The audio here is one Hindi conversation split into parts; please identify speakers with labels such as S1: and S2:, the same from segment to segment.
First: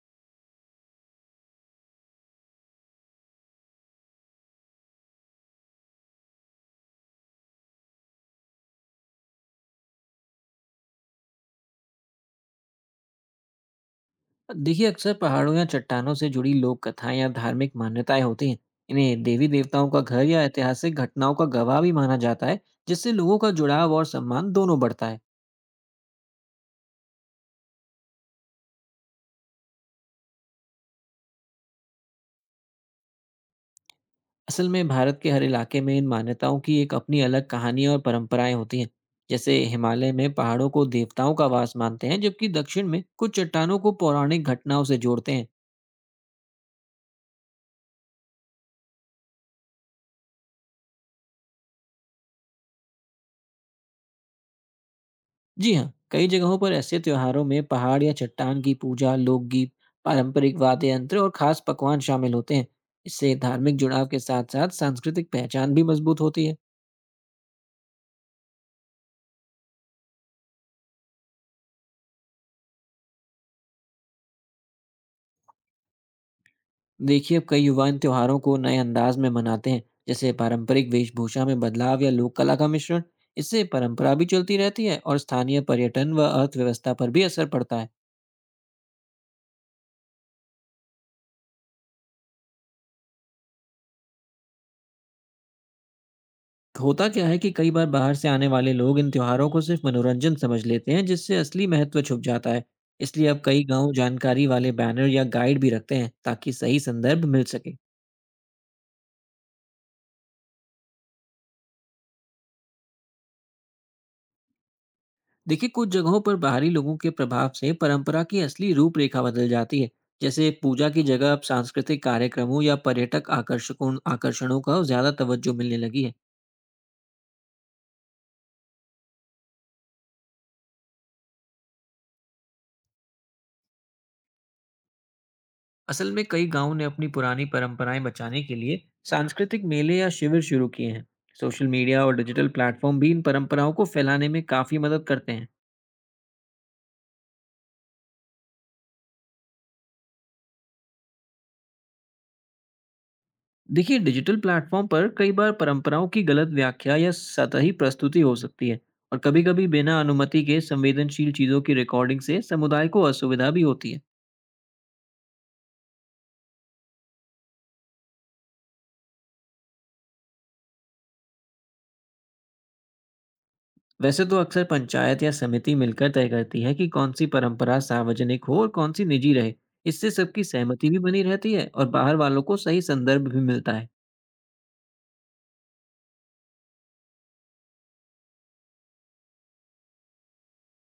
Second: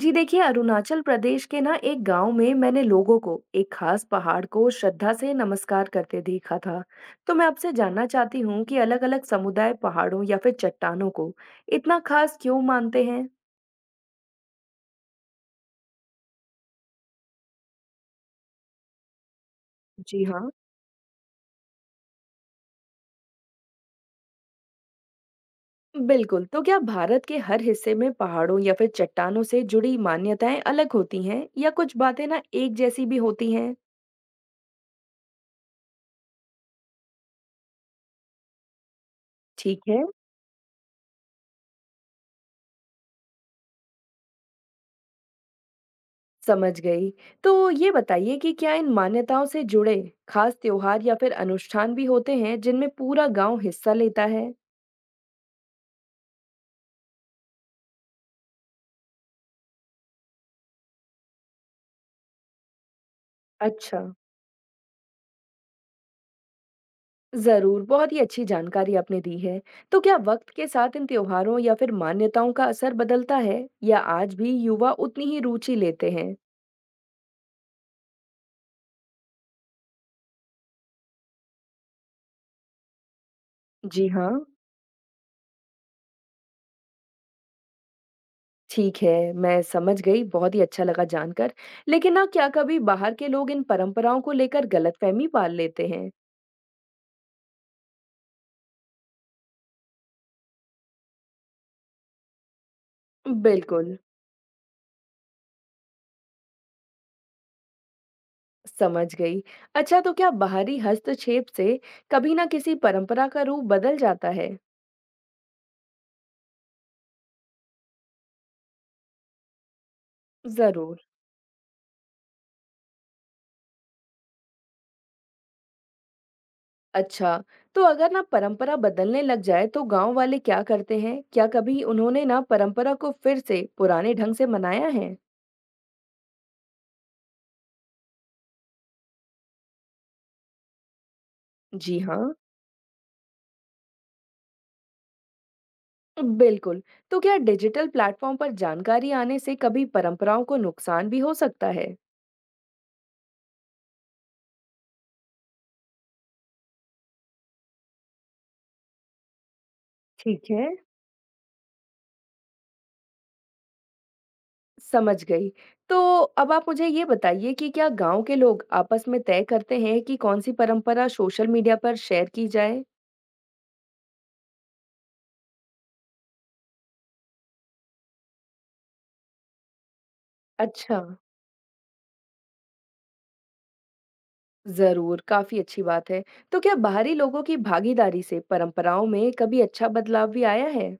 S1: जी देखिए, अरुणाचल प्रदेश के ना एक गांव में मैंने लोगों को एक खास पहाड़ को श्रद्धा से नमस्कार करते देखा था। तो मैं आपसे जानना चाहती हूँ कि अलग-अलग समुदाय पहाड़ों या फिर चट्टानों को इतना खास क्यों मानते हैं।
S2: देखिए, अक्सर पहाड़ों या चट्टानों से जुड़ी लोक कथाएं या धार्मिक मान्यताएं होती हैं। इन्हें देवी देवताओं का
S1: जी
S2: घर या
S1: हाँ।
S2: ऐतिहासिक घटनाओं का गवाह भी माना जाता है, जिससे लोगों का जुड़ाव और सम्मान दोनों बढ़ता है।
S1: बिल्कुल। तो क्या भारत के हर हिस्से में पहाड़ों या फिर चट्टानों से जुड़ी मान्यताएं अलग होती हैं या कुछ बातें ना एक जैसी भी होती हैं?
S2: असल में भारत के हर इलाके में इन मान्यताओं की एक अपनी अलग कहानियां और परंपराएं होती हैं। जैसे
S1: ठीक है।
S2: हिमालय में पहाड़ों को देवताओं का वास मानते हैं, जबकि दक्षिण में कुछ चट्टानों को पौराणिक घटनाओं से जोड़ते हैं।
S1: समझ गई। तो ये बताइए कि क्या इन मान्यताओं से जुड़े खास त्योहार या फिर अनुष्ठान भी होते हैं जिनमें पूरा गांव हिस्सा लेता है?
S2: जी हाँ, कई जगहों पर ऐसे त्योहारों में पहाड़ या चट्टान की पूजा, लोकगीत, पारंपरिक वाद्य यंत्र और खास पकवान शामिल होते हैं। इससे धार्मिक
S1: अच्छा।
S2: जुड़ाव के साथ साथ सांस्कृतिक पहचान भी मजबूत होती है।
S1: ज़रूर, बहुत ही अच्छी जानकारी आपने दी है। तो क्या वक्त के साथ इन त्योहारों या फिर मान्यताओं का असर बदलता है या आज भी युवा उतनी ही रुचि लेते हैं?
S2: देखिए, अब कई युवा इन त्योहारों को नए अंदाज में मनाते हैं, जैसे पारंपरिक वेशभूषा में बदलाव या लोक कला का मिश्रण। इससे
S1: जी
S2: परंपरा भी
S1: हाँ।
S2: चलती रहती है और स्थानीय पर्यटन व अर्थव्यवस्था पर भी असर पड़ता है।
S1: ठीक है, मैं समझ गई, बहुत ही अच्छा लगा जानकर। लेकिन ना क्या कभी बाहर के लोग इन परंपराओं को लेकर गलतफहमी पाल लेते हैं?
S2: होता क्या है कि कई बार बाहर से आने वाले लोग इन त्योहारों को सिर्फ मनोरंजन समझ लेते हैं, जिससे असली महत्व छुप जाता है। इसलिए अब कई गांव
S1: बिल्कुल।
S2: जानकारी वाले बैनर या गाइड भी रखते हैं, ताकि सही संदर्भ मिल सके।
S1: समझ गई। अच्छा, तो क्या बाहरी हस्तक्षेप से कभी ना किसी परंपरा का रूप बदल जाता है?
S2: देखिए, कुछ जगहों पर बाहरी लोगों के प्रभाव से परंपरा की असली रूपरेखा बदल जाती है। जैसे पूजा
S1: जरूर।
S2: की जगह अब सांस्कृतिक कार्यक्रमों या पर्यटक आकर्षकों आकर्षणों का ज्यादा तवज्जो मिलने लगी है।
S1: अच्छा, तो अगर ना परंपरा बदलने लग जाए तो गांव वाले क्या करते हैं? क्या कभी उन्होंने ना परंपरा को फिर से पुराने ढंग से मनाया है?
S2: असल में कई गांवों ने अपनी पुरानी परंपराएं बचाने के लिए सांस्कृतिक मेले या शिविर शुरू किए हैं। सोशल
S1: जी
S2: मीडिया और
S1: हाँ।
S2: डिजिटल प्लेटफॉर्म भी इन परंपराओं को फैलाने में काफ़ी मदद करते हैं।
S1: बिल्कुल। तो क्या डिजिटल प्लेटफॉर्म पर जानकारी आने से कभी परंपराओं को नुकसान भी हो सकता है?
S2: देखिए, डिजिटल प्लेटफॉर्म पर कई बार परंपराओं की गलत व्याख्या या सतही प्रस्तुति हो सकती है, और कभी-कभी बिना अनुमति
S1: ठीक
S2: के
S1: है।
S2: संवेदनशील चीज़ों की रिकॉर्डिंग से समुदाय को असुविधा भी होती है।
S1: समझ गई। तो अब आप मुझे ये बताइए कि क्या गाँव के लोग आपस में तय करते हैं कि कौन-सी परंपरा सोशल मीडिया पर शेयर की जाए?
S2: वैसे तो अक्सर पंचायत या समिति मिलकर तय करती है कि कौन सी परंपरा सार्वजनिक हो और कौन सी निजी रहे। इससे सबकी सहमति
S1: अच्छा,
S2: भी बनी रहती है और बाहर वालों को सही संदर्भ भी मिलता है।
S1: ज़रूर, काफ़ी अच्छी बात है। तो क्या बाहरी लोगों की भागीदारी से परंपराओं में कभी अच्छा बदलाव भी आया है?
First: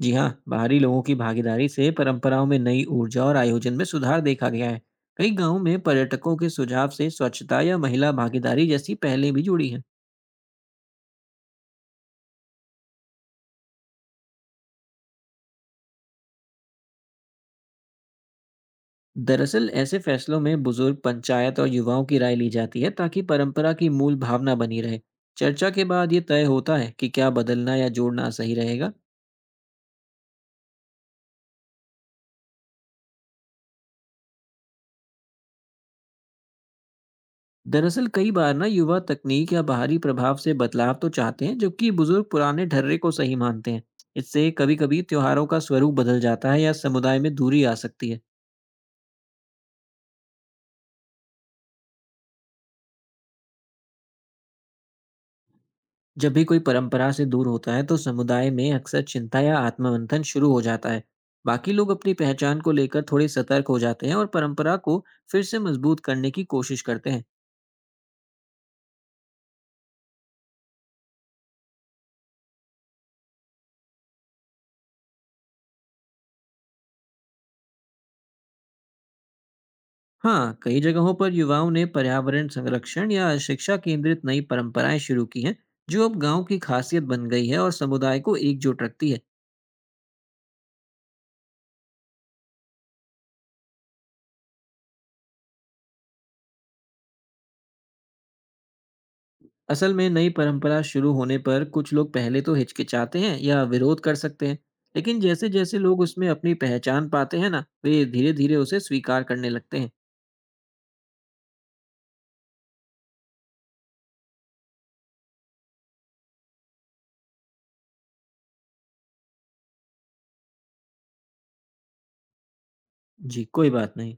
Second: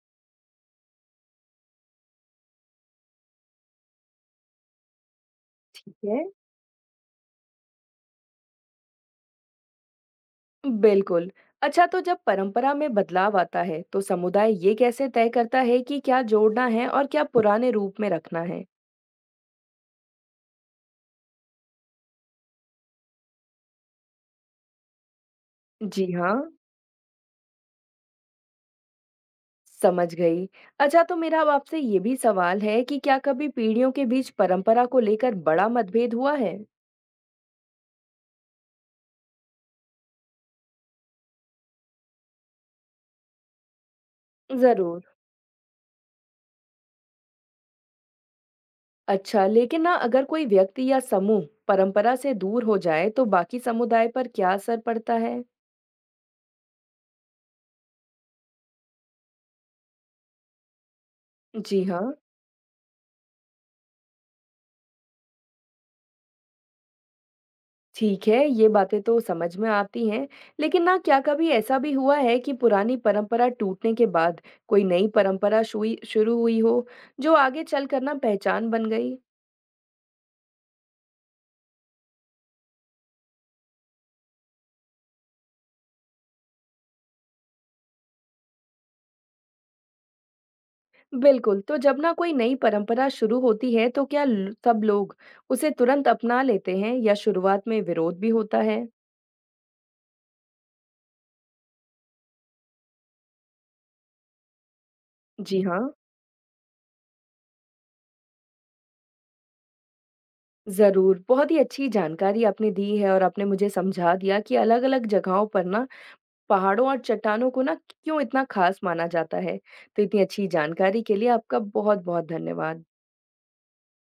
S2: जी हाँ, बाहरी लोगों की भागीदारी से परंपराओं में नई ऊर्जा और आयोजन में सुधार देखा गया है। कई गांवों में
S1: ठीक है।
S2: पर्यटकों के सुझाव से स्वच्छता या महिला भागीदारी जैसी पहलें भी जुड़ी हैं।
S1: बिल्कुल। अच्छा, तो जब परंपरा में बदलाव आता है, तो समुदाय ये कैसे तय करता है कि क्या जोड़ना है और क्या पुराने रूप में रखना है?
S2: दरअसल ऐसे फैसलों में बुजुर्ग पंचायत और युवाओं की राय ली जाती है, ताकि परंपरा की मूल भावना बनी रहे। चर्चा के
S1: जी
S2: बाद ये
S1: हाँ।
S2: तय होता है कि क्या बदलना या जोड़ना सही रहेगा।
S1: समझ गई। अच्छा, तो मेरा अब आपसे ये भी सवाल है कि क्या कभी पीढ़ियों के बीच परंपरा को लेकर बड़ा मतभेद हुआ है?
S2: दरअसल कई बार ना युवा तकनीक या बाहरी प्रभाव से बदलाव तो चाहते हैं, जबकि बुजुर्ग पुराने ढर्रे को सही मानते हैं। इससे कभी
S1: जरूर।
S2: कभी त्योहारों का स्वरूप बदल जाता है या समुदाय में दूरी आ सकती है।
S1: अच्छा, लेकिन ना अगर कोई व्यक्ति या समूह परंपरा से दूर हो जाए तो बाकी समुदाय पर क्या असर पड़ता है?
S2: जब भी कोई परंपरा से दूर होता है, तो समुदाय में अक्सर चिंता या आत्ममंथन शुरू हो जाता है। बाकी
S1: जी
S2: लोग
S1: हाँ,
S2: अपनी पहचान को लेकर थोड़े सतर्क हो जाते हैं और परंपरा को फिर से मजबूत करने की कोशिश करते हैं।
S1: ठीक है, ये बातें तो समझ में आती हैं, लेकिन ना क्या कभी ऐसा भी हुआ है कि पुरानी परंपरा टूटने के बाद कोई नई परंपरा शुरू हुई हो, जो आगे चलकर ना पहचान बन गई?
S2: हाँ, कई जगहों पर युवाओं ने पर्यावरण संरक्षण या शिक्षा केंद्रित नई परंपराएं शुरू की हैं, जो अब गांव की खासियत बन गई है और समुदाय को एकजुट रखती है।
S1: बिल्कुल, तो जब ना कोई नई परंपरा शुरू होती है, तो क्या ल सब लोग उसे तुरंत अपना लेते हैं या शुरुआत में विरोध भी होता है?
S2: असल में नई परंपरा शुरू होने पर कुछ लोग पहले तो हिचकिचाते हैं या विरोध कर सकते हैं, लेकिन जैसे
S1: जी
S2: जैसे
S1: हाँ,
S2: लोग उसमें अपनी पहचान पाते हैं ना वे धीरे धीरे उसे स्वीकार करने लगते हैं।
S1: ज़रूर। बहुत ही अच्छी जानकारी आपने दी है और आपने मुझे समझा दिया कि अलग-अलग जगहों पर ना पहाड़ों और चट्टानों को ना क्यों इतना ख़ास माना जाता है। तो इतनी अच्छी जानकारी के लिए आपका बहुत-बहुत धन्यवाद।
S2: जी, कोई बात नहीं।